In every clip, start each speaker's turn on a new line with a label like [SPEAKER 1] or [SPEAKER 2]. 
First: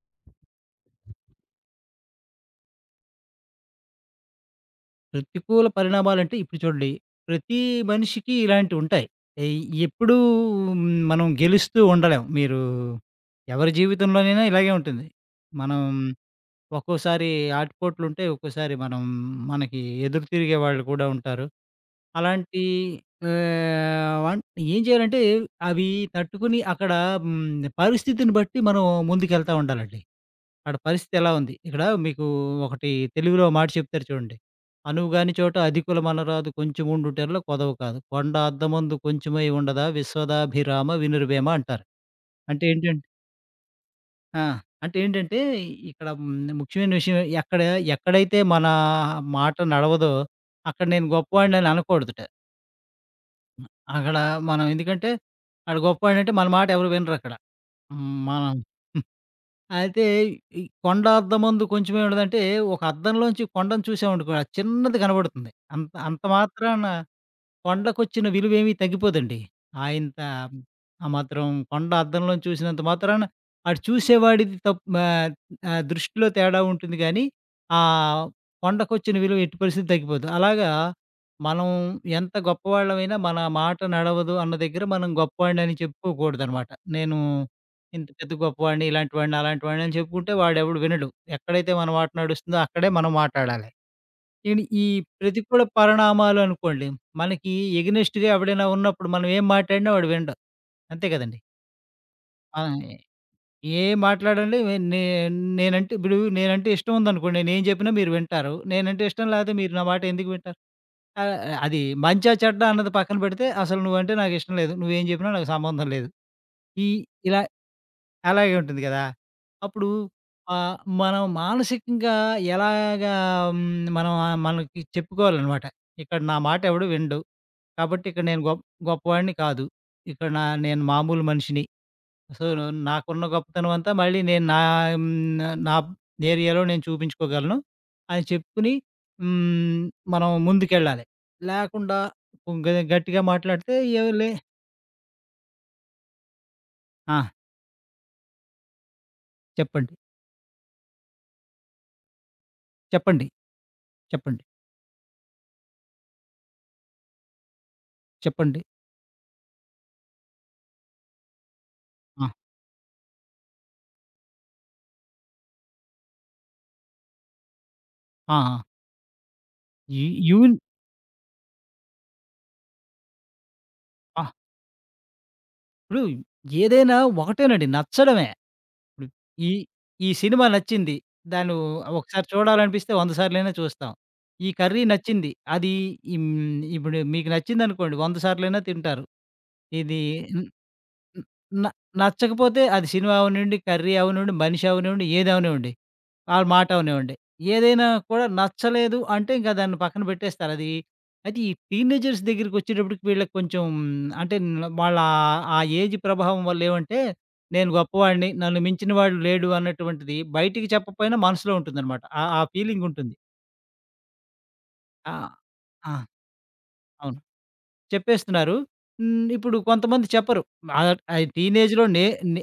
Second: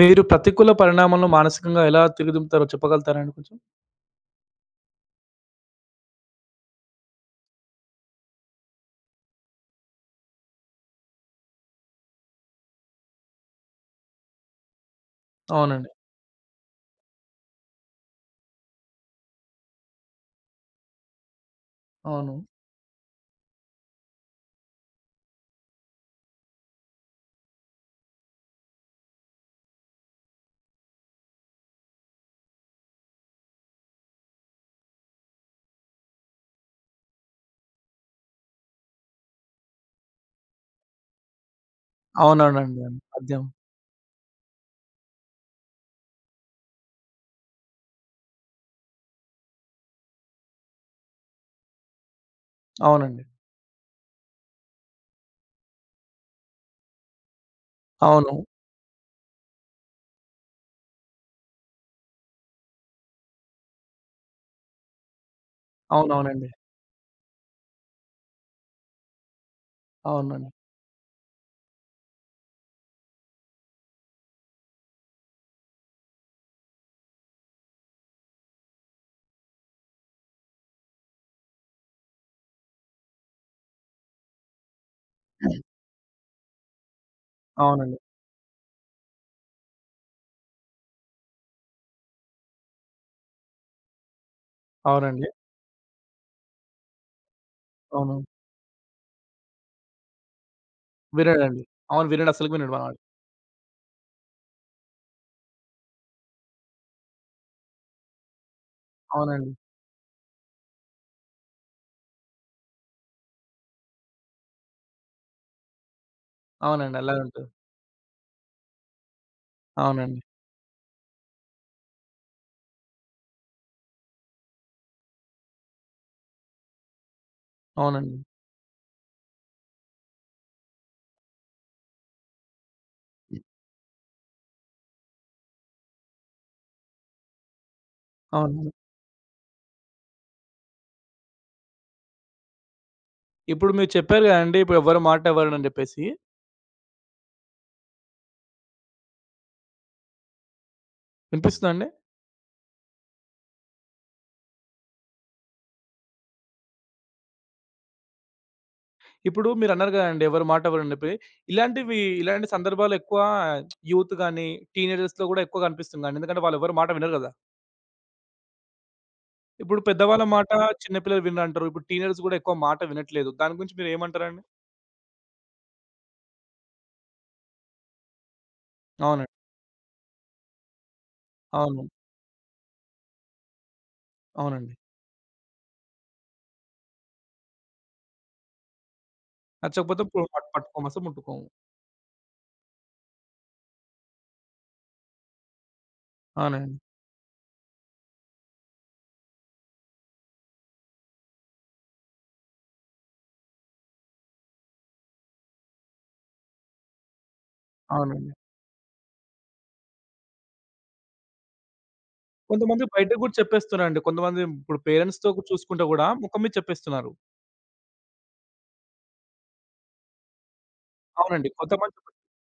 [SPEAKER 1] మీరు ప్రతికూల పరిణామంలో మానసికంగా ఎలా తీర్చిదిద్దుతారో చెప్పగలుగుతారా అండి కొంచెం?
[SPEAKER 2] ప్రతికూల పరిణామాలంటే ఇప్పుడు చూడండి, ప్రతి మనిషికి ఇలాంటివుంటాయి. ఎయ్ ఎప్పుడూ మనం గెలుస్తూ ఉండలేం. మీరు ఎవరి జీవితంలోనైనా ఇలాగే ఉంటుంది. మనం
[SPEAKER 1] అవునండి.
[SPEAKER 2] ఒక్కోసారి ఆటుపోట్లుంటాయి. ఒక్కోసారి మనం మనకి ఎదురు తిరిగే వాళ్ళు కూడా ఉంటారు.
[SPEAKER 1] అవును.
[SPEAKER 2] అలాంటి ఆహ్, వన్ ఏం చేయాలంటే అవి తట్టుకుని అక్కడ హ్మ్, పరిస్థితిని బట్టి మనం ముందుకెళ్తా ఉండాలండి. అక్కడ పరిస్థితి ఎలా ఉంది? ఇక్కడ మీకు ఒకటి తెలుగులో మాట చెప్తారు చూడండి. "అనువుగాని చోట అధికులమనరాదు కొంచెముండుటెల్ల కొదవ కాదు. కొండ అద్దమందు కొంచెమై ఉండదా విశ్వదాభిరామ వినురవేమ" అంటారు. అంటే
[SPEAKER 1] అవునవునండి.
[SPEAKER 2] ఏంటం
[SPEAKER 1] అద్యం.
[SPEAKER 2] ఆ! అంటే ఏంటంటే ఇక్కడ ముఖ్యమైన విషయం ఎక్కడైతే మన మాట నడవదో అక్కడ నేను గొప్పవాడినని అనకూడదుట.
[SPEAKER 1] అవునండి.
[SPEAKER 2] అక్కడ మనం ఎందుకంటే ఆడ గొప్పవాడంటే మన మాట ఎవరు వినరక్కడ.
[SPEAKER 1] అవును.
[SPEAKER 2] మనం అయితే ఈ కొండ అద్దం ముందు కొంచెం ఏముండదంటే, ఒక అద్దంలోంచి కొండను చూసామనుకో, అది చిన్నది కనబడుతుంది. అంత అంత
[SPEAKER 1] అవునవునండి.
[SPEAKER 2] మాత్రాన కొండకొచ్చిన విలువేమీ తగ్గిపోదండి. ఆయింత
[SPEAKER 1] అవునండి.
[SPEAKER 2] ఆ మాత్రం కొండ అద్దంలో చూసినంత మాత్రాన అటు చూసేవాడిది దృష్టిలో తేడా ఉంటుంది గానీ, ఆహ్, కొండకొచ్చిన విలువ ఎట్టి పరిస్థితి తగ్గిపోదు. అలాగా మనం ఎంత గొప్పవాళ్ళమైనా మన మాట నడవదు అన్న దగ్గర మనం గొప్పవాడినని చెప్పుకోకూడదనమాట. నేను
[SPEAKER 1] అవునండి.
[SPEAKER 2] ఇంత పెద్ద గొప్పవాడిని, ఇలాంటి వాడిని, అలాంటి వాడిని అని చెప్పుకుంటే వాడెవడు వినడు. ఎక్కడైతే మన మాట నడుస్తుందో అక్కడే మనం మాట్లాడాలి. ఏండి ఈ
[SPEAKER 1] అవునండి.
[SPEAKER 2] ప్రతికూల పరిణామాలు అనుకోండి. మనకి
[SPEAKER 1] అవును.
[SPEAKER 2] ఎగనెస్ట్‌గా ఎవడైనా ఉన్నప్పుడు మనం ఏం మాట్లాడినా వాడు వినడు. అంతే కదండీ!
[SPEAKER 1] వినడండి. అవును. వినడు. అసలుకి
[SPEAKER 2] ఆ!
[SPEAKER 1] వినడు మనవాడు.
[SPEAKER 2] ఏం మాట్లాడండి. నే నేనంటే ఇప్పుడు నేనంటే ఇష్టం ఉందనుకోండి. నేనేం చెప్పినా మీరు వింటారు. నేనంటే ఇష్టం
[SPEAKER 1] అవునండి.
[SPEAKER 2] లేకపోతే మీరు నా మాట ఎందుకు వింటారు? ఆహ్, అది మంచా చెడ్డా అన్నది పక్కన పెడితే అసలు నువ్వంటే నాకిష్టం లేదు. నువ్వేం చెప్పినా నాకు సంబంధం లేదు. ఈ
[SPEAKER 1] అవునండి. అలాగే
[SPEAKER 2] ఇలా
[SPEAKER 1] ఉంటది.
[SPEAKER 2] అలాగే ఉంటుంది గదా! అప్పుడు
[SPEAKER 1] అవునండి.
[SPEAKER 2] మనం మానసికంగా ఎలాగా మనం మనకి చెప్పుకోవాలనమాట. ఇక్కడ నా మాట ఎవడు వినడు. కాబట్టి
[SPEAKER 1] అవునండి.
[SPEAKER 2] ఇక్కడ నేను గొప్ గొప్పవాడిని కాదు. ఇక్కడ నేను మామూలు మనిషిని. సో, నాకున్న గొప్పతనం అంతా మళ్ళీ నేను హ్మ్, నా ఏరియాలో నేను చూపించుకోగలను అని
[SPEAKER 1] అవునండి.
[SPEAKER 2] చెప్పుకుని హ్మ్, మనం ముందుకెళ్ళాలి. లేకుండా గట్టిగా
[SPEAKER 1] ఇప్పుడు
[SPEAKER 2] మాట్లాడితే
[SPEAKER 1] మీరు చెప్పారు
[SPEAKER 2] ఏవోలే
[SPEAKER 1] గదండీ! ఇప్పుడు ఎవరి మాట ఎవరనని జెప్పేసి.
[SPEAKER 2] ఆ! చెప్పండి.
[SPEAKER 1] వినిపిస్తుందా అండి?
[SPEAKER 2] చెప్పండి. చెప్పండి. చెప్పండి.
[SPEAKER 1] ఇప్పుడు మీరన్నారు గదండీ! ఎవరి మాట ఎవరని జెప్పి. ఇలాంటివి
[SPEAKER 2] ఆ!
[SPEAKER 1] ఇలాంటి సందర్భాలు ఎక్కువ యూత్ గాని, టీనేజర్స్‌లో గూడా ఎక్కువ కనిపిస్తుంది గదండీ! ఎందుకంటే వాళ్ళెవరి మాట వినరు గదా!
[SPEAKER 2] ఆ! ఆ!
[SPEAKER 1] ఇప్పుడు
[SPEAKER 2] యు
[SPEAKER 1] పెద్దవాళ్ళ మాట
[SPEAKER 2] యూన్
[SPEAKER 1] చిన్న పిల్లలు వినరంటారు. ఇప్పుడు టీనేజర్స్ గూడా ఎక్కువ మాట వినట్లేదు. దాని గురించి
[SPEAKER 2] ఆహ్,
[SPEAKER 1] మీరేమంటారండి?
[SPEAKER 2] ఇప్పుడు ఏదైనా ఒకటేనండి నచ్చడమే. ఇప్పుడు
[SPEAKER 1] అవునండి.
[SPEAKER 2] ఈ ఈ సినిమా నచ్చింది. దాన్ను
[SPEAKER 1] అవును.
[SPEAKER 2] ఒకసారి చూడాలనిపిస్తే 100 సార్లైనా చూస్తాం. ఈ
[SPEAKER 1] అవునండి.
[SPEAKER 2] కర్రీ నచ్చింది. ఇప్పుడు మీకు నచ్చిందనుకోండి 100 సార్లైనా తింటారు. ఇది
[SPEAKER 1] నచ్చకపోతే ఇప్పుడు
[SPEAKER 2] న్
[SPEAKER 1] పట్టుకోము. అసలు
[SPEAKER 2] న్
[SPEAKER 1] ముట్టుకోము.
[SPEAKER 2] న నచ్చకపోతే అది సినిమా అవనివ్వండి, కర్రీ అవనివ్వండి, మనిషి అవనివ్వండి ఏది అవనివ్వండి. ఆ మాట
[SPEAKER 1] అవునండి.
[SPEAKER 2] అవనివ్వండి. ఏదైనా కూడా నచ్చలేదు అంటే ఇంకా దాన్ని పక్కన పెట్టేస్తారు. అయితే ఈ టీనేజర్స్ దగ్గరికొచ్చేటప్పటికి వీళ్ళకి కొంచెం అంటే న- వాళ్ళ ఆ ఏజ్ ప్రభావం వల్ల ఏమంటే నేను గొప్పవాడిని,
[SPEAKER 1] అవునండి.
[SPEAKER 2] నన్ను మించిన వాడు లేడు అన్నటువంటిది బయటికి చెప్పకపోయినా మనసులో ఉంటుందన్నమాట. ఆ ఆ
[SPEAKER 1] కొంతమంది
[SPEAKER 2] ఫీలింగుంటుంది.
[SPEAKER 1] బయటకి గూడా చెప్పేస్తున్నారండి. కొంతమంది ఇప్పుడు
[SPEAKER 2] ఆ!
[SPEAKER 1] పేరెంట్స్‌తో చూసుకుంటే
[SPEAKER 2] ఆ!
[SPEAKER 1] గూడా ముఖం మీద చెప్పేస్తున్నారు.
[SPEAKER 2] అవును. చెప్పేస్తున్నారు. హ్మ్. ఇప్పుడు కొంతమంది చెప్పరు. ఆహ్, ఆహ్,
[SPEAKER 1] అవునండి.
[SPEAKER 2] టీనేజ్‌లో
[SPEAKER 1] కొంతమంది
[SPEAKER 2] నే నే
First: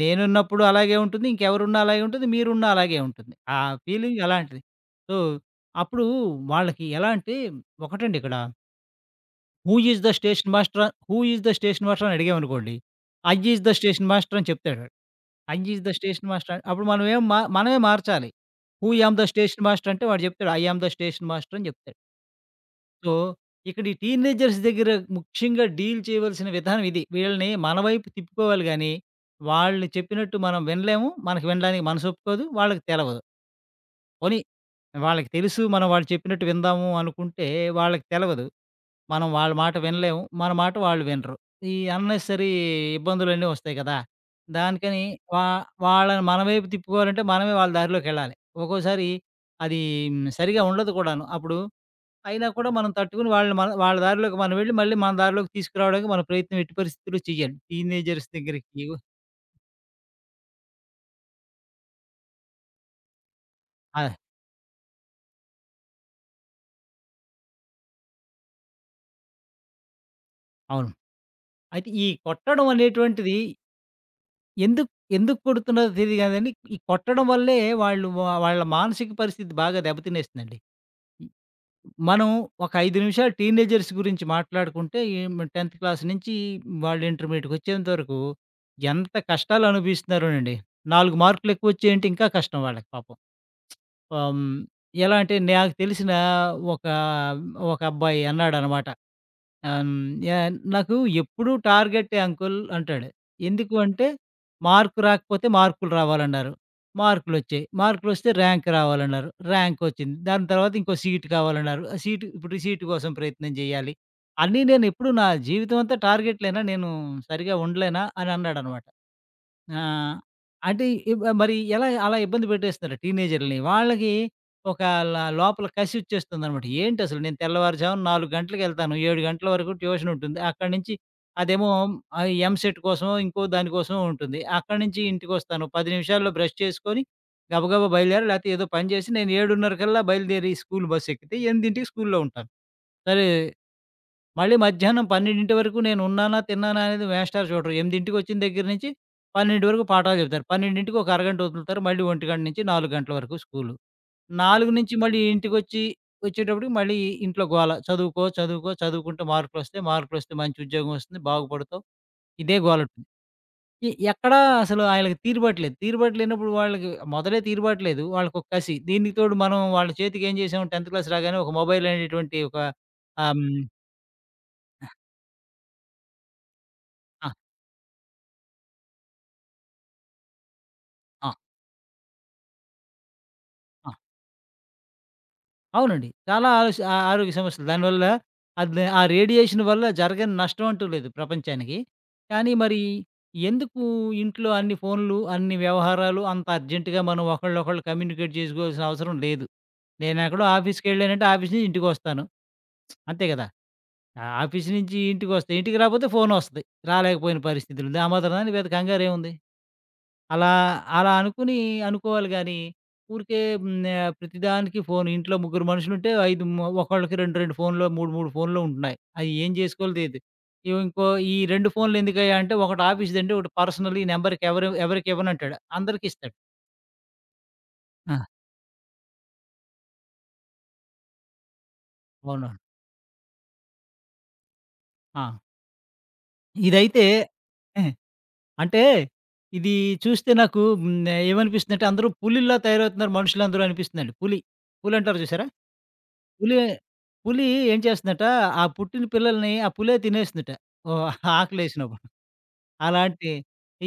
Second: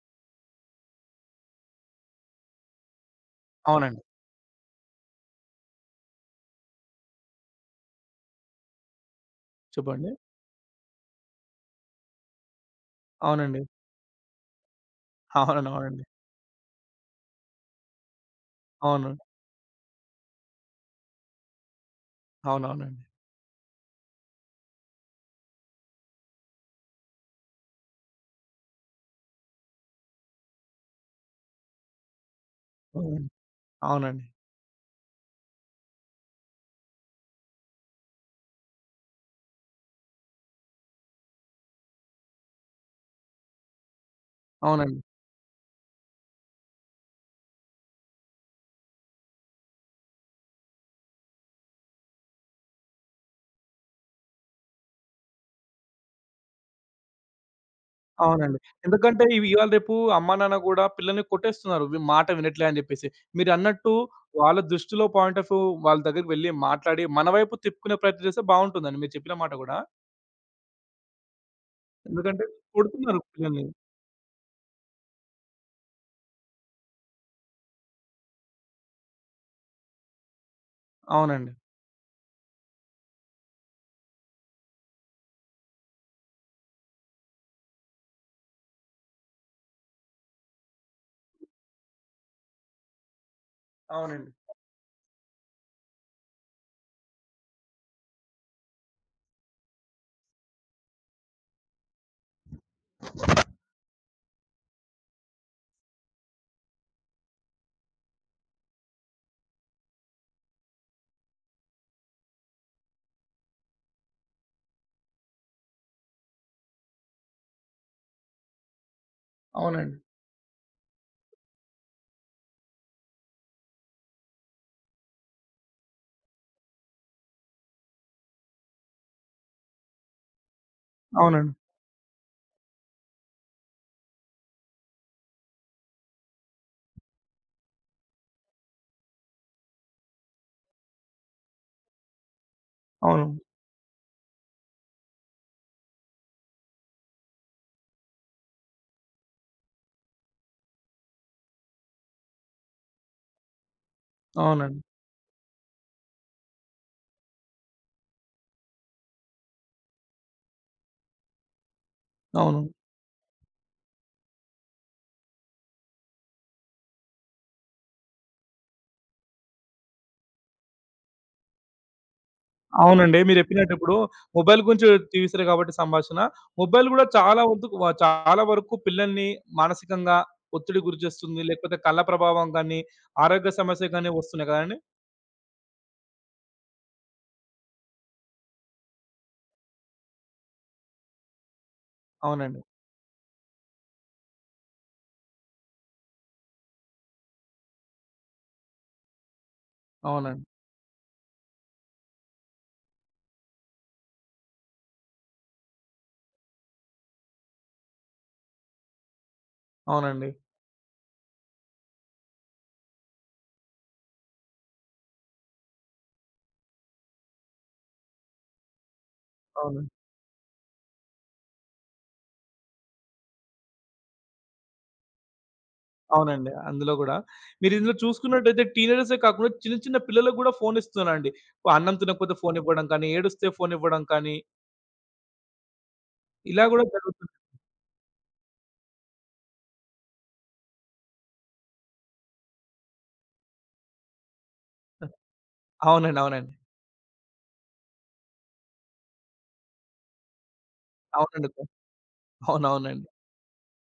[SPEAKER 2] నేనున్నప్పుడు అలాగే ఉంటుంది. ఇంకెవరున్నా అలాగే ఉంటుంది. మీరున్నా అలాగే ఉంటుంది. ఆ
[SPEAKER 1] అవునండి.
[SPEAKER 2] ఫీలింగ్ అలాంటిది. సో, అప్పుడు వాళ్ళకి ఎలా అంటే ఒకటండి ఇక్కడ హూ ఈస్ ద
[SPEAKER 1] చెప్పండి.
[SPEAKER 2] Station master? Who is the station master? అని అడిగామనుకోండి. ఐ
[SPEAKER 1] అవునండి.
[SPEAKER 2] ఈస్ ద స్టేషన్ మాస్టర్ అని చెప్తాడు వాడు. ఐ
[SPEAKER 1] అవునండి.
[SPEAKER 2] ఈస్ ద
[SPEAKER 1] అవునండి.
[SPEAKER 2] స్టేషన్ మాస్టర్ అని అప్పుడు మనమే మార్చాలి. హూ
[SPEAKER 1] అవును.
[SPEAKER 2] యామ్ ద స్టేషన్ మాస్టర్ అంటే వాడు చెప్తాడు. I am the station master అని చెప్తాడు.
[SPEAKER 1] అవునవునండి.
[SPEAKER 2] సో, ఇక్కడ ఈ టీనేజర్స్ దగ్గర ముఖ్యంగా డీల్ చేయవలసిన విధానం ఇది. వీళ్ళని మన వైపు తిప్పుకోవాలి గానీ, వాళ్ళు చెప్పినట్టు మనం వినలేము. మనకు వినడానికి మనసొప్పుకోదు. వాళ్ళకి తెలవదు.
[SPEAKER 1] అవునండి. అవునండి.
[SPEAKER 2] పోనీ వాళ్ళకి తెలుసు మనం వాళ్ళు చెప్పినట్టు విందాము అనుకుంటే, వాళ్ళకి తెలవదు. మనం వాళ్ళ మాట వినలేము. మన మాట వాళ్ళు వినరు. ఈ అన్నెసరీ ఇబ్బందులన్నీ వస్తాయి కదా!
[SPEAKER 1] అవునండి.
[SPEAKER 2] దానికని వా వాళ్ళని మన వైపు తిప్పుకోవాలంటే మనమే వాళ్ళ దారిలోకెళ్ళాలి. ఒక్కోసారి అది సరిగా ఉండదు కూడాను. అప్పుడు అయినా కూడా మనం తట్టుకొని వాళ్ళని మన వాళ్ళ దారిలోకి మనం వెళ్ళి, మళ్ళీ మన దారిలోకి తీసుకురావడానికి మన ప్రయత్నం ఎట్టి పరిస్థితుల్లో చేయాలి. టీనేజర్స్
[SPEAKER 1] అవునండి.
[SPEAKER 2] దగ్గరికి
[SPEAKER 1] ఎందుకంటే ఇవి ఇవాళ రేపు అమ్మా, నాన్న గూడా పిల్లల్ని కొట్టేస్తున్నారు. వి మాట వినట్లే అని జెప్పేసి. మీరన్నట్టు
[SPEAKER 2] ఆ!
[SPEAKER 1] వాళ్ళ దృష్టిలో పాయింట్ ఆఫ్ వ్యూ వాళ్ళ దగ్గరికి వెళ్లి మాట్లాడి, మన వైపు తిప్పుకునే ప్రయత్నం చేస్తే బావుంటుందండి. మీరు చెప్పిన మాట గూడా.
[SPEAKER 2] అవును. అయితే ఈ
[SPEAKER 1] ఎందుకంటే
[SPEAKER 2] కొట్టడం
[SPEAKER 1] కొడుతున్నారు
[SPEAKER 2] అనేటువంటిది
[SPEAKER 1] పిల్లల్ని.
[SPEAKER 2] ఎందుకు ఎందుకు కొడుతున్నారో తెలీదు గాదండి, ఈ కొట్టడం వల్లే వాళ్ళ మానసిక పరిస్థితి బాగా దెబ్బతినేస్తుందండి. హ్మ్.
[SPEAKER 1] అవునండి.
[SPEAKER 2] మనం ఒక 5 నిమిషాలు టీనేజర్స్ గురించి మాట్లాడుకుంటే 10థ్ క్లాస్ నుంచి వాళ్ళు ఇంటర్మీడియేట్‌కొచ్చేంత వరకు ఎంత కష్టాలు అనుభవిస్తున్నారోనండి. 4 మార్కులు ఎక్కువొచ్చాయంటే ఇంకా కష్టం వాళ్ళకి పాపం.
[SPEAKER 1] అవునండి.
[SPEAKER 2] ఆహ్, హ్మ్. ఎలా అంటే నాకు తెలిసిన ఒక, ఒక అబ్బాయి అన్నాడనమాట. ఆహ్, హ్మ్. యాహ్! "నాకు ఎప్పుడూ టార్గెటే అంకుల్" అంటాడు. ఎందుకు అంటే మార్క్ రాకపోతే మార్కులు రావాలన్నారు. మార్కులొచ్చాయి. మార్కులొస్తే ర్యాంక్ రావాలన్నారు. ర్యాంకొచ్చింది. దాని తర్వాత ఇంకో సీట్ కావాలన్నారు. ఆ సీటు ఇప్పుడు సీటు కోసం ప్రయత్నం చేయాలి. అన్నీ నేనెప్పుడు నా జీవితం అంతా టార్గెట్‌లేనా? నేను సరిగ్గా ఉండలేనా? అని అన్నాడనమాట. ఆ!
[SPEAKER 1] అవునండి.
[SPEAKER 2] అంటే ఇబ్ మరి ఎలా అలా ఇబ్బంది పెట్టేస్తున్నారు టీనేజర్‌లని. వాళ్ళకి ఒక ల లోపల కసొచ్చేస్తుందనమాట. ఏంటసలు నేను తెల్లవారుజామున 4 గంటలకెళ్తాను. 7 గంటల వరకు ట్యూషనుంటుంది. అక్కడి నుంచి
[SPEAKER 1] అవునండి.
[SPEAKER 2] అదేమో ఎంసెట్ కోసమో, ఇంకో దానికోసమో ఉంటుంది. అక్కడి నుంచి ఇంటికొస్తాను. 10 నిమిషాల్లో బ్రష్ చేసుకొని గబగబా బయలుదేరి లేతే ఏదో పని చేసి నేను 7:30 కల్లా బయలుదేరి స్కూల్ బస్సెక్కితే 8కి స్కూల్‌లో ఉంటాను. సరే
[SPEAKER 1] అవును.
[SPEAKER 2] మళ్ళీ మధ్యాహ్నం 12 వరకు నేను ఉన్నానా, తిన్నానా అనేది మేస్టారు చూడరు. 8కి వచ్చిన దగ్గర నుంచి 12 వరకు పాఠాలు చెప్తారు. 12కి ఒక అరగంట వదులుతారు. మళ్ళీ 1 నుంచి 4 గంటల వరకు స్కూలు. 4
[SPEAKER 1] అవునండి.
[SPEAKER 2] నుంచి మళ్ళీ ఇంటికొచ్చి వచ్చేటప్పటికి మళ్ళీ ఇంట్లో గోల. చదువుకో, చదువుకో, చదువుకుంటే మార్కులొస్తే, మార్కులొస్తే మంచి ఉద్యోగం వస్తుంది, బాగుపడతావు. ఇదే
[SPEAKER 1] అవును.
[SPEAKER 2] గోలుంటుంది. ఎక్కడా అసలు ఆళ్ళకి తీరుబాటు లేదు. తీరుబాటు లేనప్పుడు వాళ్ళకి మొదలే తీరుబాటు లేదు. వాళ్ళకొక కసి. దీనికి తోడు మనం వాళ్ళ చేతికి ఏం చేసాం 10థ్ క్లాస్ రాగానే ఒక మొబైల్ అనేటువంటి ఒక
[SPEAKER 1] అవునండి.
[SPEAKER 2] ఆహ్,
[SPEAKER 1] మీరు
[SPEAKER 2] హ్మ్.
[SPEAKER 1] చెప్పినట్టు ఇప్పుడు మొబైల్ గురించి తీశారు కాబట్టి సంభాషణ. మొబైల్ గూడా
[SPEAKER 2] ఆ!
[SPEAKER 1] చాలా వంతుకు వ చాలా వరకు పిల్లల్ని మానసికంగా ఒత్తిడికి గురి
[SPEAKER 2] ఆ!
[SPEAKER 1] చేస్తుంది. లేకపోతే కళ్ళ ప్రభావం గానీ, ఆరోగ్య సమస్య
[SPEAKER 2] ఆ!
[SPEAKER 1] గానీ వస్తున్నాయి కదండీ!
[SPEAKER 2] అవునండి. చాలా ఆరోష్ ఆ ఆరోగ్య సమస్యలు. దానివల్ల అది ఆ రేడియేషన్ వల్ల జరగని నష్టం అంటూ లేదు ప్రపంచానికి. కానీ
[SPEAKER 1] అవునండి.
[SPEAKER 2] మరి ఎందుకు ఇంట్లో అన్ని ఫోనులు, అన్ని వ్యవహారాలు అంత అర్జెంట్‌గా మనం ఒకళ్ళనొకళ్ళు కమ్యూనికేట్ చేసుకోవాల్సిన అవసరం లేదు. నేనెక్కడో
[SPEAKER 1] అవునండి.
[SPEAKER 2] ఆఫీస్‌కెళ్ళానంటే ఆఫీస్ నుంచి ఇంటికొస్తాను. అంతే కదా! ఆ ఆఫీస్ నుంచి ఇంటికొస్తా. ఇంటికి రాకపోతే ఫోనొస్తది. రాలేకపోయిన పరిస్థితులుంది. ఆ మాత్రం దానికి పెద్ద కంగారేముంది?
[SPEAKER 1] అవునండి.
[SPEAKER 2] అలా అలా అనుకుని అనుకోవాలి గానీ, ఊరికే ప్రతిదానికి ఫోను. ఇంట్లో ముగ్గురు మనుషులుంటే, 5 మ ఒకళ్ళకి 2, 2 ఫోన్‌లో, 3, 3 ఫోన్‌లో ఉంటున్నాయి. అయి ఏం
[SPEAKER 1] అవును.
[SPEAKER 2] చేసుకోవాలో తెలీదు. ఇవి ఇంకో ఈ 2 ఫోన్‌లు ఎందుకయ్యా అంటే, ఒకటి ఆఫీస్‌దండి, ఒకటి పర్సనల్. ఈ నంబర్‌కి ఎవరు ఎవరికి ఇవ్వనంటాడు. అందరికి ఇస్తాడు.
[SPEAKER 1] అవునండి. అందులో గూడా మీరు ఇందులో
[SPEAKER 2] ఆ!
[SPEAKER 1] చూసుకున్నట్టయితే టీనేజర్సే కాకుండా చిన్న చిన్న పిల్లలకు గూడా ఫోన్ ఇస్తున్నారండి. అన్నం తినకపోతే
[SPEAKER 2] అవునవును.
[SPEAKER 1] ఫోన్ ఇవ్వడం కానీ, ఏడుస్తే ఫోన్ ఇవ్వడం కానీ,
[SPEAKER 2] ఆ!
[SPEAKER 1] ఇలా గూడా
[SPEAKER 2] ఇదైతే
[SPEAKER 1] జరుగుతుంది.
[SPEAKER 2] హ్మ్. అంటే, ఇది చూస్తే నాకు ఏమనిపిస్తుందంటే, అందరూ పులిల్లా తయారవుతున్నారు మనుషులందరూ అనిపిస్తుందండి. పులి. పులంటారు చూసారా?
[SPEAKER 1] అవునండి. అవునండి.
[SPEAKER 2] పులి పులి ఏం చేస్తుందట, ఆ పుట్టిన పిల్లల్ని ఆ పులే తినేస్తుందట. ఓహ్!
[SPEAKER 1] అవునండి.
[SPEAKER 2] ఆకలేసినప్పుడు.
[SPEAKER 1] అవునవునండి.
[SPEAKER 2] అలాంటి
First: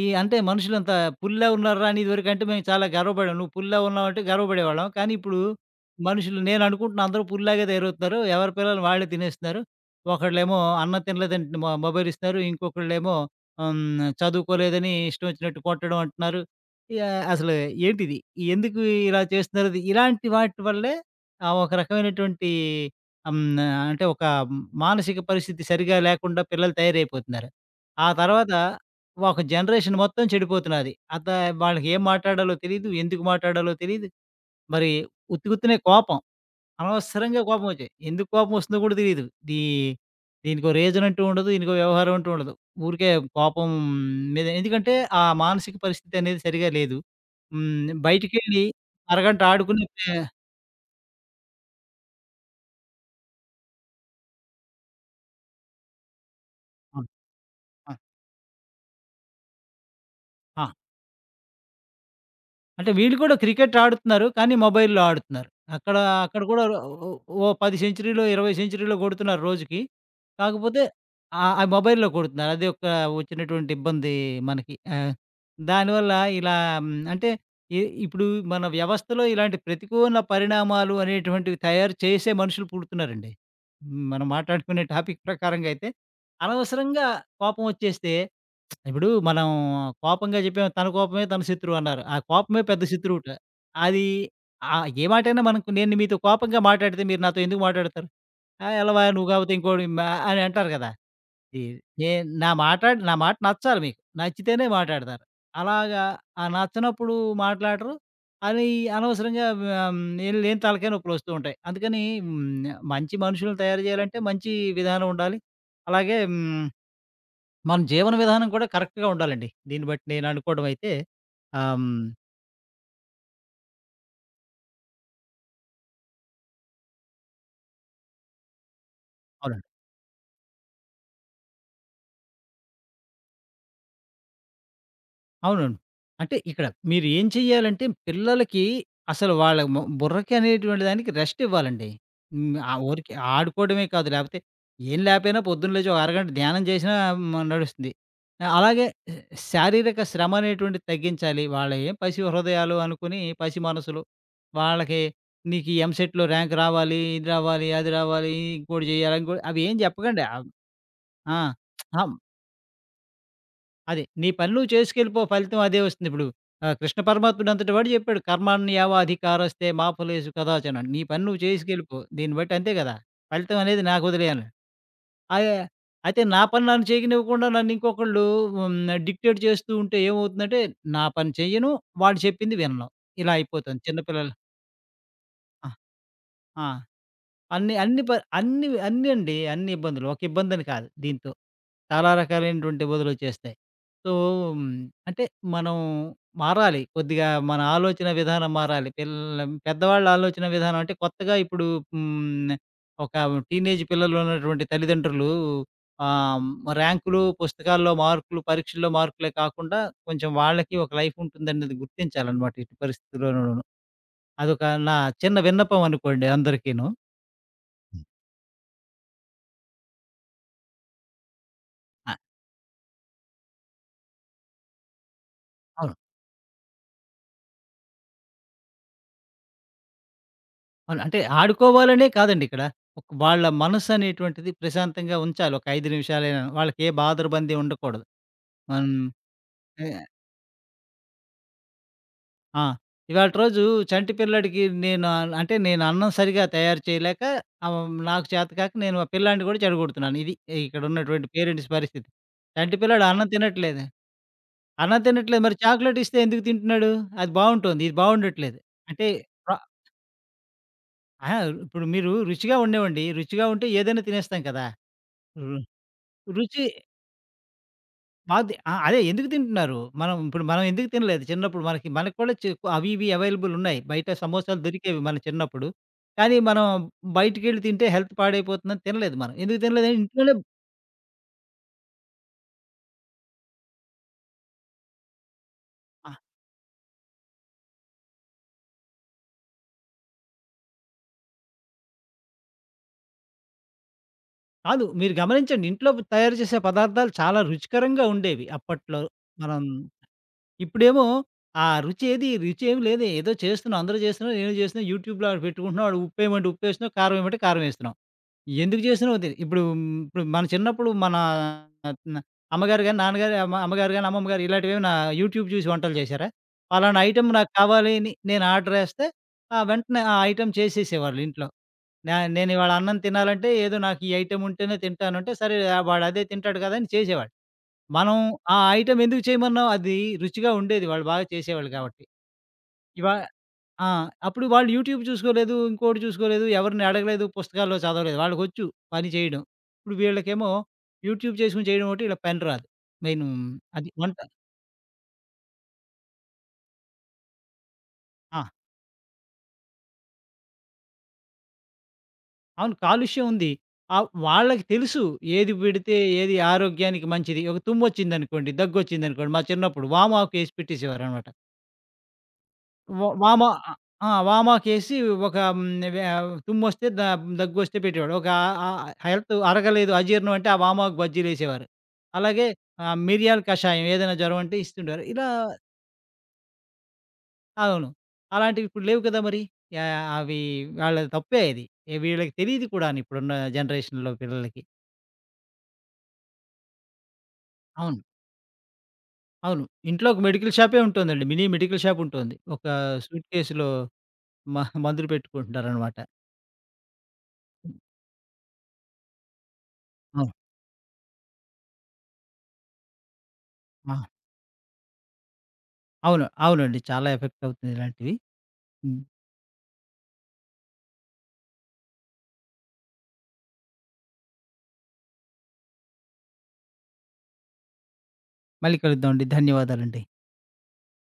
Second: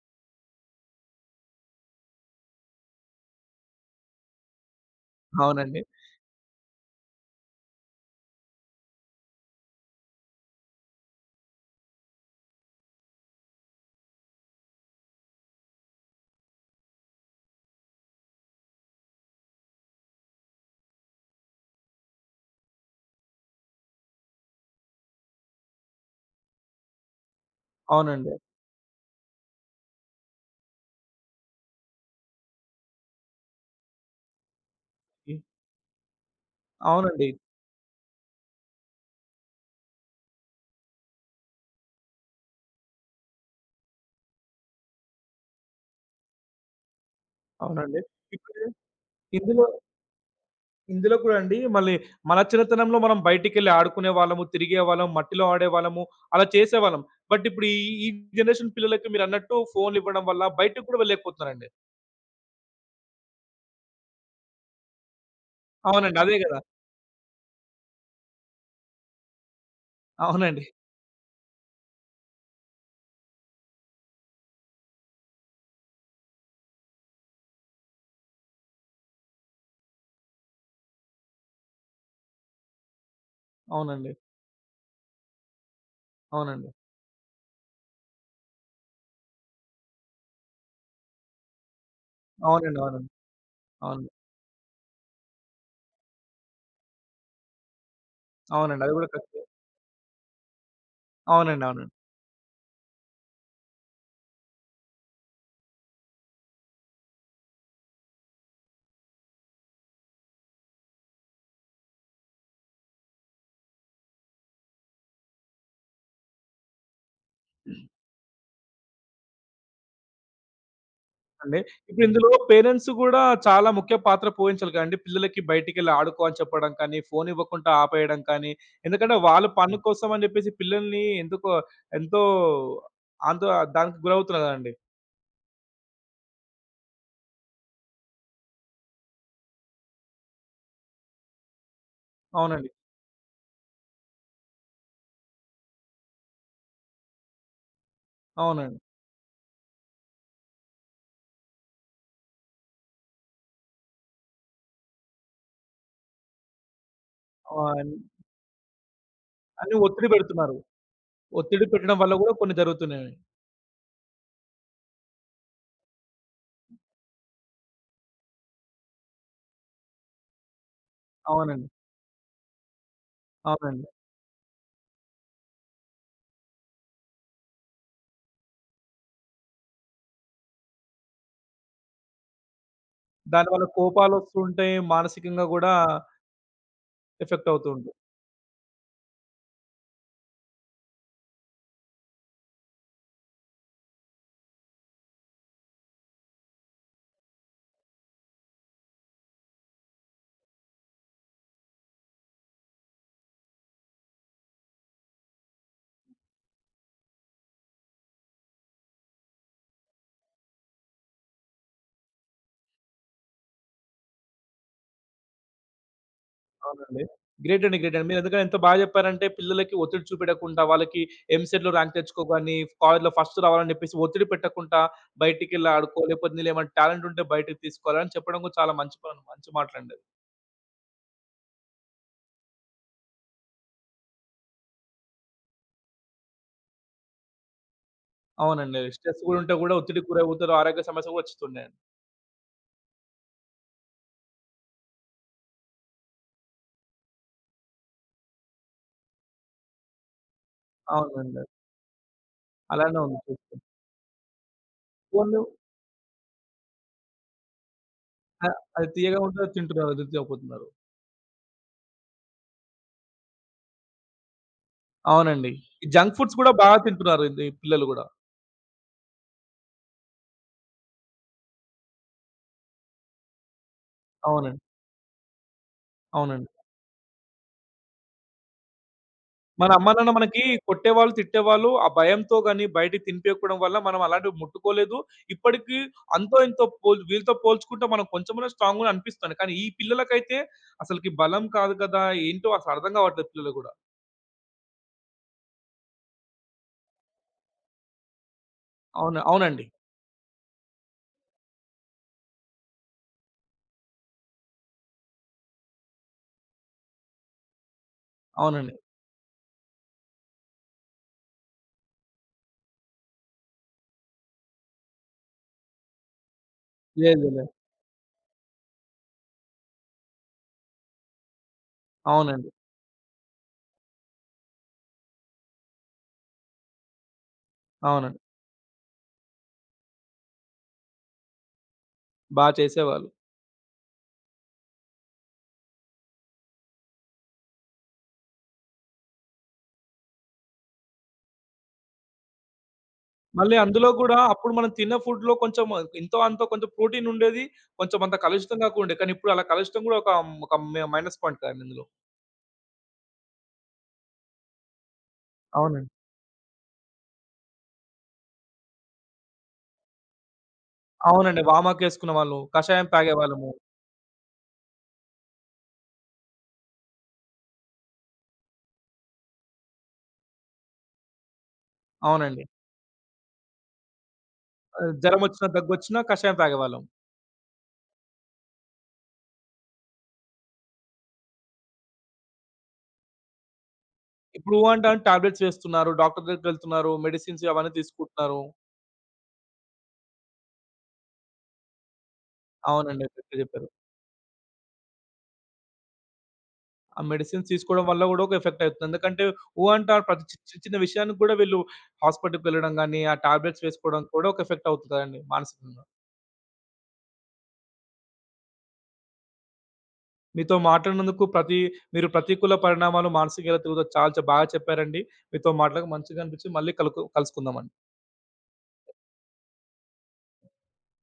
[SPEAKER 2] ఈ అంటే మనుషులంతా పుల్లా ఉన్నారురా అని ఇదివరకంటే మేము చాలా గర్వపడాం. నువ్వు పుల్లా ఉన్నావంటే గర్వపడేవాళ్ళం. కానీ ఇప్పుడు
[SPEAKER 1] అవునండి.
[SPEAKER 2] మనుషులు నేను అనుకుంటున్నా అందరూ పుల్లాగే తయారవుతున్నారు. ఎవరి పిల్లలు వాళ్ళే తినేస్తున్నారు. ఒకళ్ళేమో అన్నం తినలేదని మొబైల్ ఇస్తున్నారు. ఇంకొకళ్ళేమో హ్మ్. చదువుకోలేదని ఇష్టం వచ్చినట్టు కొట్టడం అంటున్నారు. ఇగ అసలు ఏంటిది? ఎందుకు ఇలా చేస్తున్నారు? అది ఇలాంటి వాటి వల్లే ఒక రకమైనటువంటి హ్మ్. అంటే ఒక మానసిక పరిస్థితి సరిగా లేకుండా పిల్లలు తయారైపోతున్నారు. ఆ అవును.
[SPEAKER 1] అవునండి.
[SPEAKER 2] తర్వాత ఒక జనరేషన్ మొత్తం చెడిపోతున్నది. అత వాళ్ళకి ఏం మాట్లాడాలో తెలీదు. ఎందుకు మాట్లాడాలో తెలీదు. మరి ఉత్తినే కోపం.
[SPEAKER 1] అవునండి.
[SPEAKER 2] అనవసరంగా కోపమొచ్చాయి. ఎందుకు కోపమొస్తుందో కూడా తెలీదు. దీ దీనికో రీజన్ అంటూ ఉండదు. దీనికో వ్యవహారం అంటూ ఉండదు. ఊరికే కోపం మీద ఎందుకంటే ఆ మానసిక పరిస్థితి అనేది సరిగా లేదు. హ్మ్.
[SPEAKER 1] అవునండి. ఇప్పుడు
[SPEAKER 2] బయటికెళ్ళి అరగంట
[SPEAKER 1] ఇందులో
[SPEAKER 2] ఆడుకుని
[SPEAKER 1] ఇందులో కూడా అండి మళ్ళీ మన చిన్నతనంలో మనం బయటికెళ్ళి ఆడుకునేవాళ్ళము, తిరిగేవాళ్ళం, మట్టిలో ఆడేవాళ్ళము, అలా
[SPEAKER 2] ఆ!
[SPEAKER 1] చేసేవాళ్ళం. బట్ ఇప్పుడు ఈ ఈ జనరేషన్ పిల్లలకి మీరన్నట్టు ఫోన్‌లు ఇవ్వడం వల్ల
[SPEAKER 2] ఆ!
[SPEAKER 1] బయటకి కూడా వెళ్ళలేకపోతున్నారండి.
[SPEAKER 2] అంటే వీళ్ళు కూడా క్రికెట్ ఆడుతున్నారు. కానీ మొబైల్‌లో ఆడుతున్నారు. అక్కడ
[SPEAKER 1] అవునండి. అదే
[SPEAKER 2] అక్కడ
[SPEAKER 1] గదా!
[SPEAKER 2] కూడా ఓ ఓ 10 సెంచరీలో, 20 సెంచరీలో కొడుతున్నారు రోజుకి.
[SPEAKER 1] అవునండి.
[SPEAKER 2] కాకపోతే ఆ మొబైల్‌లో కొడుతున్నారు. అది ఒక వచ్చినటువంటి ఇబ్బంది మనకి. దానివల్ల ఇలా అంటే ఇ ఇప్పుడు మన వ్యవస్థలో ఇలాంటి ప్రతికూల పరిణామాలు అనేటువంటివి తయారు చేసే మనుషులు పుడుతున్నారండి. మ్,
[SPEAKER 1] అవునండి.
[SPEAKER 2] మనం మాట్లాడుకునే టాపిక్ ప్రకారంగా అయితే
[SPEAKER 1] అవునండి.
[SPEAKER 2] అనవసరంగా కోపం వచ్చేస్తే ఇప్పుడు మనం కోపంగా చెప్పాం తన కోపమే తన శత్రువు అన్నారు. ఆ కోపమే
[SPEAKER 1] అవునండి.
[SPEAKER 2] పెద్ద
[SPEAKER 1] అవునండి.
[SPEAKER 2] శత్రువుట. అది
[SPEAKER 1] అవును.
[SPEAKER 2] ఏ మాటైనా మనకు నేను మీతో కోపంగా మాట్లాడితే మీరు నాతో ఎందుకు మాట్లాడతారు? ఆ!
[SPEAKER 1] అవునండి. అది
[SPEAKER 2] ఎలవా
[SPEAKER 1] గూడా
[SPEAKER 2] నువ్వు
[SPEAKER 1] కరెక్టే.
[SPEAKER 2] కాకపోతే ఇంకోడు మ అని అంటారు కదా! ఈ
[SPEAKER 1] అవునండి. అవునండి.
[SPEAKER 2] నే నా మాటాడి నా మాట నచ్చాలి మీకు. నచ్చితేనే మాట్లాడతారు. అలాగా ఆ నచ్చనప్పుడు మాట్లాడరు. అది అనవసరంగా ఆహ్, ఏం లేని తలకాయ నొప్పులొస్తూ ఉంటాయి. అందుకని హ్మ్. మంచి మనుషులను తయారు చేయాలంటే మంచి విధానం ఉండాలి. అలాగే హ్మ్. మన జీవన విధానం కూడా కరెక్ట్‌గా ఉండాలండి. దీన్ని బట్టి నేననుకోవడం అయితే
[SPEAKER 1] అండి.
[SPEAKER 2] ఆహ్, హ్మ్.
[SPEAKER 1] ఇప్పుడు ఇందులో పేరెంట్స్ గూడా చాలా ముఖ్య పాత్ర పోషించాలి కదండీ! పిల్లలకి బయటికెళ్ళి ఆడుకో అని చెప్పడం కానీ, ఫోన్ ఇవ్వకుండా ఆపేయడం కానీ, ఎందుకంటే వాళ్ళ
[SPEAKER 2] అవును.
[SPEAKER 1] పని కోసం అని జెప్పేసి పిల్లల్ని ఎందుకో ఎంతో అంతో దానికి గురవుతున్నారు కదండీ!
[SPEAKER 2] అవునవును. అంటే ఇక్కడ మీరు ఏం చెయ్యాలంటే పిల్లలకి అసలు వాళ్ళ బుర్రకి అనేటువంటి దానికి రెస్ట్ ఇవ్వాలండి. హ్మ్.
[SPEAKER 1] అవునండి.
[SPEAKER 2] ఊరికే ఆడుకోవడమే కాదు లేపోతే ఏం లేపోయినా పొద్దున్న లేచి ఒక అరగంట ధ్యానం చేసినా నడుస్తుంది.
[SPEAKER 1] అవునండి.
[SPEAKER 2] అలాగే శారీరక శ్రమ అనేటువంటిది తగ్గించాలి. వాళ్ళ ఏం పసి హృదయాలు అనుకుని పసి మనసులు. వాళ్ళకి నీకు ఈ ఎంసెట్‌లో ర్యాంక్ రావాలి, ఇది రావాలి, అది
[SPEAKER 1] ఆన్
[SPEAKER 2] రావాలి, ఇంకోటి చేయాలి, ఇంకోటి అవి
[SPEAKER 1] అని
[SPEAKER 2] ఏం
[SPEAKER 1] ఒత్తిడి
[SPEAKER 2] చెప్పకండి.
[SPEAKER 1] పెడుతున్నారు.
[SPEAKER 2] ఆ!
[SPEAKER 1] ఒత్తిడి పెట్టడం
[SPEAKER 2] ఆ!
[SPEAKER 1] వల్ల గూడా కొన్ని జరుగుతున్నాయి.
[SPEAKER 2] అది. నీ పని నువ్వు చేసుకెళ్ళిపో ఫలితం అదే వస్తుంది. ఇప్పుడు కృష్ణ పరమాత్ముడు అంతటి వాడు చెప్పాడు. కర్మాణ్యవాధికారస్తే మా ఫలేషు కదాచన. నీ పని నువ్వు
[SPEAKER 1] అవునండి.
[SPEAKER 2] చేసుకెళ్ళిపో. దీన్ని బట్టి అంతే కదా! ఫలితం అనేది
[SPEAKER 1] అవునండి.
[SPEAKER 2] నాకు వదిలేయి అన్నాడు. అయే అయితే నా పని నన్ను చేయనివ్వకుండా నన్ను ఇంకొకళ్ళు హ్మ్. డిక్టేట్ చేస్తూ ఉంటే ఏమవుతుందంటే, నా పని చెయ్యను. వాడు చెప్పింది వినను. ఇలా
[SPEAKER 1] దానివల్ల
[SPEAKER 2] అయిపోతుంది చిన్న పిల్లలు.
[SPEAKER 1] కోపాలొస్తూ ఉంటాయి. మానసికంగా
[SPEAKER 2] ఆ!
[SPEAKER 1] గూడా
[SPEAKER 2] ఆ!
[SPEAKER 1] ఎఫెక్ట్ అవుతూ
[SPEAKER 2] అన్ని
[SPEAKER 1] ఉంటాయి.
[SPEAKER 2] అన్ని ప అన్ని అన్ని అండి. అన్ని ఇబ్బందులు. ఒక ఇబ్బందని కాదు దీంతో. చాలా రకాలైనటువంటి ఇబ్బందులొచ్చేస్తాయి. సో, హ్మ్, అంటే మనం మారాలి. కొద్దిగా మన ఆలోచన విధానం మారాలి. పెద్దవాళ్ళ ఆలోచన విధానం అంటే కొత్తగా ఇప్పుడు హ్మ్, ఒక టీనేజ్ పిల్లలు ఉన్నటువంటి తల్లిదండ్రులు ఆహ్, ర్యాంకులు, పుస్తకాల్లో మార్కులు, పరీక్షల్లో మార్కులే కాకుండా కొంచెం వాళ్ళకి ఒక లైఫ్ ఉంటుందనేది గుర్తించాలనమాట ఎట్టి పరిస్థితుల్లోనూను. అదొక నా చిన్న విన్నపం అనుకోండి అందరికీను.
[SPEAKER 1] అవునండి. గ్రేట్ అండి. గ్రేట్
[SPEAKER 2] హ్మ్.
[SPEAKER 1] అండి. మీరెందుకంటే ఎంత బాగా చెప్పారంటే పిల్లలకి ఒత్తిడి చూపెట్టకుండా, వాళ్ళకి ఎంసెట్‌లో ర్యాంక్ తెచ్చుకోగాని, కాలేజ్‌లో ఫస్ట్ రావాలని చెప్పేసి ఒత్తిడి పెట్టకుండా, బయటికెళ్ళి
[SPEAKER 2] అవును.
[SPEAKER 1] ఆడుకో, లేకపోతే నీలో ఏమైనా టాలెంట్ ఉంటే బయటకి తీసుకురాని చెప్పడం కూడా చాలా మంచి పని మంచి మాటలండి అవి.
[SPEAKER 2] అవును. అంటే ఆడుకోవాలనే కాదండి ఇక్కడ. ఒక వాళ్ళ మనసు అనేటువంటిది ప్రశాంతంగా ఉంచాలి. ఒక 5 నిమిషాలైనా. వాళ్ళకి ఏ బాదరబంది ఉండకూడదు.
[SPEAKER 1] అవునండి.
[SPEAKER 2] మనం
[SPEAKER 1] స్ట్రెస్ కూడా ఉంటే కూడా
[SPEAKER 2] ఎ
[SPEAKER 1] ఒత్తిడికి గురవుతారు. ఆరోగ్య సమస్యలు కూడా వచ్చుతున్నాయండి.
[SPEAKER 2] ఆ! ఇవాళటి రోజు చంటి పిల్లాడికి నేను అంటే నేను అన్నం సరిగ్గా తయారు చేయలేక ఆహ్, నాకు చేత కాక నేను ఆ పిల్లాడిని కూడా చెడగొడుతున్నాను. ఇది ఇక్కడ ఉన్నటువంటి
[SPEAKER 1] అవునండి.
[SPEAKER 2] పేరెంట్స్ పరిస్థితి. చంటి
[SPEAKER 1] అలానే
[SPEAKER 2] పిల్లాడు
[SPEAKER 1] ఉంది
[SPEAKER 2] అన్నం
[SPEAKER 1] చూస్తే.
[SPEAKER 2] తినట్లేదు. అన్నం
[SPEAKER 1] ఫోన్‌లు
[SPEAKER 2] తినట్లేదు మరి చాక్లేట్ ఇస్తే ఎందుకు తింటున్నాడు? అది బావుంటోంది. ఇది బావుండట్లేదు.
[SPEAKER 1] అది
[SPEAKER 2] అంటే
[SPEAKER 1] తీయగా ఉంటే అది
[SPEAKER 2] ప్ర
[SPEAKER 1] తింటున్నారు. అది తినకపోతున్నారు.
[SPEAKER 2] అహా! ఇప్పుడు మీరు రుచిగా ఉండనివ్వండి. రుచిగా ఉంటే ఏదైనా తినేస్తాం కదా!
[SPEAKER 1] అవునండి.
[SPEAKER 2] రు
[SPEAKER 1] ఈ జంక్ ఫుడ్స్ కూడా
[SPEAKER 2] రుచి
[SPEAKER 1] బాగా తింటున్నారు ఇది పిల్లలు కూడా.
[SPEAKER 2] బావుంది. ఆ! అదే ఎందుకు తింటున్నారు? మనం ఎందుకు తినలేదు చిన్నప్పుడు మనకి మనకు కూడా చె అవి ఇవి అవైలబుల్ ఉన్నాయి. బయట సమోసాలు
[SPEAKER 1] అవునండి.
[SPEAKER 2] దొరికేవి మన చిన్నప్పుడు. కానీ
[SPEAKER 1] అవునండి.
[SPEAKER 2] మనం బయటికెళ్ళి తింటే హెల్త్ పాడైపోతుందని తినలేదు మనం. ఎందుకు
[SPEAKER 1] మన అమ్మ
[SPEAKER 2] తినలేదు
[SPEAKER 1] నాన్న
[SPEAKER 2] ఇంట్లోనే
[SPEAKER 1] మనకి కొట్టేవాళ్ళు, తిట్టేవాళ్ళు. ఆ భయంతో గాని, బయటికి తినిపియకపోవడం వల్ల మనం అలాంటివి ముట్టుకోలేదు. ఇప్పటికి
[SPEAKER 2] ఆ!
[SPEAKER 1] అంతో ఇంతో పోల్ వీళ్ళతో పోల్చుకుంటే మనం కొంచెమన్నా స్ట్రాంగ్‌గా అనిపిస్తుంది. కానీ ఈ పిల్లలకైతే అసలకి బలం కాదు కదా! ఏంటో అసలు అర్థం కావట్లేదు పిల్లలు గూడా.
[SPEAKER 2] కాదు మీరు గమనించండి ఇంట్లో తయారు చేసే పదార్థాలు చాలా రుచికరంగా ఉండేవి అప్పట్లో.
[SPEAKER 1] అవును.
[SPEAKER 2] మనం
[SPEAKER 1] అవునండి.
[SPEAKER 2] ఇప్పుడేమో ఆ రుచి ఏది రుచి ఏమి లేదు. ఏదో చేస్తున్నాం అందరూ చేస్తున్నారు నేను చేస్తున్నా యూట్యూబ్‌లో ఆడ పెట్టుకుంటున్నాం. ఆడ ఉప్పేయమంటే ఉప్పేస్తున్నాం, కారం ఏయమంటే కారం ఏస్తున్నాం.
[SPEAKER 1] అవునండి.
[SPEAKER 2] ఎందుకు చేసినవో తెలి ఇప్పుడు ఇప్పుడు మన చిన్నప్పుడు మన న అమ్మగారు గాని, నాన్నగారు అమ్మగారు గాని, అమ్మమ్మ గారు ఇలాంటివేమైనా యూట్యూబ్ చూసి వంటలు చేశారా? పలానా
[SPEAKER 1] లేదు. లేదు.
[SPEAKER 2] ఐటెమ్
[SPEAKER 1] లేదు.
[SPEAKER 2] నాకు కావాలి అని నేను ఆర్డర్ ఏస్తే, ఆ వెంటనే ఆ ఐటెమ్ చేసేసేవాళ్ళు ఇంట్లో.
[SPEAKER 1] అవునండి.
[SPEAKER 2] నేనివాళ అన్నం తినాలంటే ఏదో నాకు ఈ ఐటెమ్ ఉంటేనే తింటానంటే, సరే ఆ వాడు అదే తింటాడు కదా! అని చేసేవాడు. మనం
[SPEAKER 1] అవునండి.
[SPEAKER 2] ఆ ఐటెమ్ ఎందుకు చేయమన్నాం అది రుచిగా ఉండేది. వాళ్ళు బాగా చేసేవాళ్ళు కాబట్టి.
[SPEAKER 1] బా చేసేవాళ్ళు.
[SPEAKER 2] ఇవా ఆ! అప్పుడు వాళ్ళు యూట్యూబ్ చూసుకోలేదు, ఇంకోటి చూసుకోలేదు, ఎవరిని అడగలేదు, పుస్తకాల్లో చదవలేదు. వాళ్ళకొచ్చు పని చేయడం. ఇప్పుడు వీళ్ళకేమో యూట్యూబ్ చేసుకొని చేయడం ఒకటి, ఈళ్ళకి పని రాదు. మెయిను
[SPEAKER 1] మళ్ళీ అందులో
[SPEAKER 2] అది
[SPEAKER 1] గూడా
[SPEAKER 2] వంట
[SPEAKER 1] అప్పుడు మనం తిన్న ఫుడ్‌లో కొంచెం ఇంతో అంతో కొంచెం ప్రోటీన్ ఉండేది. కొంచెం అంత
[SPEAKER 2] ఆ!
[SPEAKER 1] కలుషితం కాకుండే. కానీ ఇప్పుడు అలా కలుషితం గూడా ఒక ఒక మైనస్ పాయింట్ కదండీ ఇందులో.
[SPEAKER 2] అవును. కాలుష్యం ఉంది. వాళ్ళకి తెలుసు ఏది
[SPEAKER 1] అవునండి.
[SPEAKER 2] పెడితే ఏది ఆరోగ్యానికి మంచిది. ఒక తుమ్మొచ్చిందనుకోండి, దగ్గొచ్చిందనుకోండి, మా చిన్నప్పుడు వామాకు ఏసి పెట్టేసేవారనమాట.
[SPEAKER 1] అవునండి. వామాకేసుకునేవాళ్ళు. కషాయం
[SPEAKER 2] వ వామ
[SPEAKER 1] తాగేవాళ్ళము.
[SPEAKER 2] ఆహ్, ఆ! వామాకేసి ఒక హ్మ్, వె తుమ్మొస్తే దగ్గొస్తే పెట్టేవాడు. హెల్త్ అరగలేదు, అజీర్ణం అంటే ఆ వామాకు బజ్జీలేసేవారు.
[SPEAKER 1] అవునండి.
[SPEAKER 2] అలాగే మిరియాల కషాయం ఏదైనా జ్వరం అంటే ఇస్తుండారు. ఇలా
[SPEAKER 1] జరమొచ్చినా, దగ్గొచ్చినా కషాయం తాగేవాళ్ళం.
[SPEAKER 2] అవును. అలాంటివి ఇప్పుడు లేవు కదా మరి. యాహ్! అవి వాళ్ళ తప్పే అది. వీళ్ళకి తెలీదు కూడాను ఇప్పుడున్న జనరేషన్‌లో
[SPEAKER 1] ఇప్పుడు
[SPEAKER 2] పిల్లలకి.
[SPEAKER 1] అంటే టాబ్లెట్స్ వేస్తున్నారు. డాక్టర్ దగ్గరికెళ్తున్నారు. మెడిసిన్స్ అవన్నీ
[SPEAKER 2] అవును.
[SPEAKER 1] తీసుకుంటున్నారు.
[SPEAKER 2] అవును. ఇంట్లో ఒక మెడికల్ షాపే ఉంటోందండి. మినీ మెడికల్ షాప్ ఉంటుంది.
[SPEAKER 1] అవునండి. కరెక్టే చెప్పారు.
[SPEAKER 2] సూట్‌కేస్‌లో మ మందులు పెట్టుకుంటున్నారనమాట.
[SPEAKER 1] ఆ మెడిసిన్స్ తీసుకోవడం వల్ల కూడా ఒక ఎఫెక్ట్ అవుతుంది. ఎందుకంటే ఊ అంటే ప్రతి
[SPEAKER 2] అవును.
[SPEAKER 1] చి చి చిన్న విషయానికి కూడా వీళ్ళు హాస్పిటల్‌కి వెళ్ళడం గాని, ఆ టాబ్లెట్స్
[SPEAKER 2] ఆ!
[SPEAKER 1] వేసుకోవడం కూడా ఒక ఎఫెక్ట్ అవుతుందండి మానసికంగా.
[SPEAKER 2] అవును. అవునండి. చాలా ఎఫెక్ట్ అవుతుంది ఇలాంటివి. హ్మ్.
[SPEAKER 1] మీతో మాట్లాడినందుకు ప్రతి మీరు ప్రతికూల పరిణామాలు మానసిక ఎలా తిరుగుతాయో చాలా బాగా చెప్పారండి. మీతో మాట్లాడక మంచిగా అనిపించింది. మళ్ళీ కలుసుకుందామండి.
[SPEAKER 2] మళ్ళీ కలుద్దామండి. ధన్యవాదాలండి.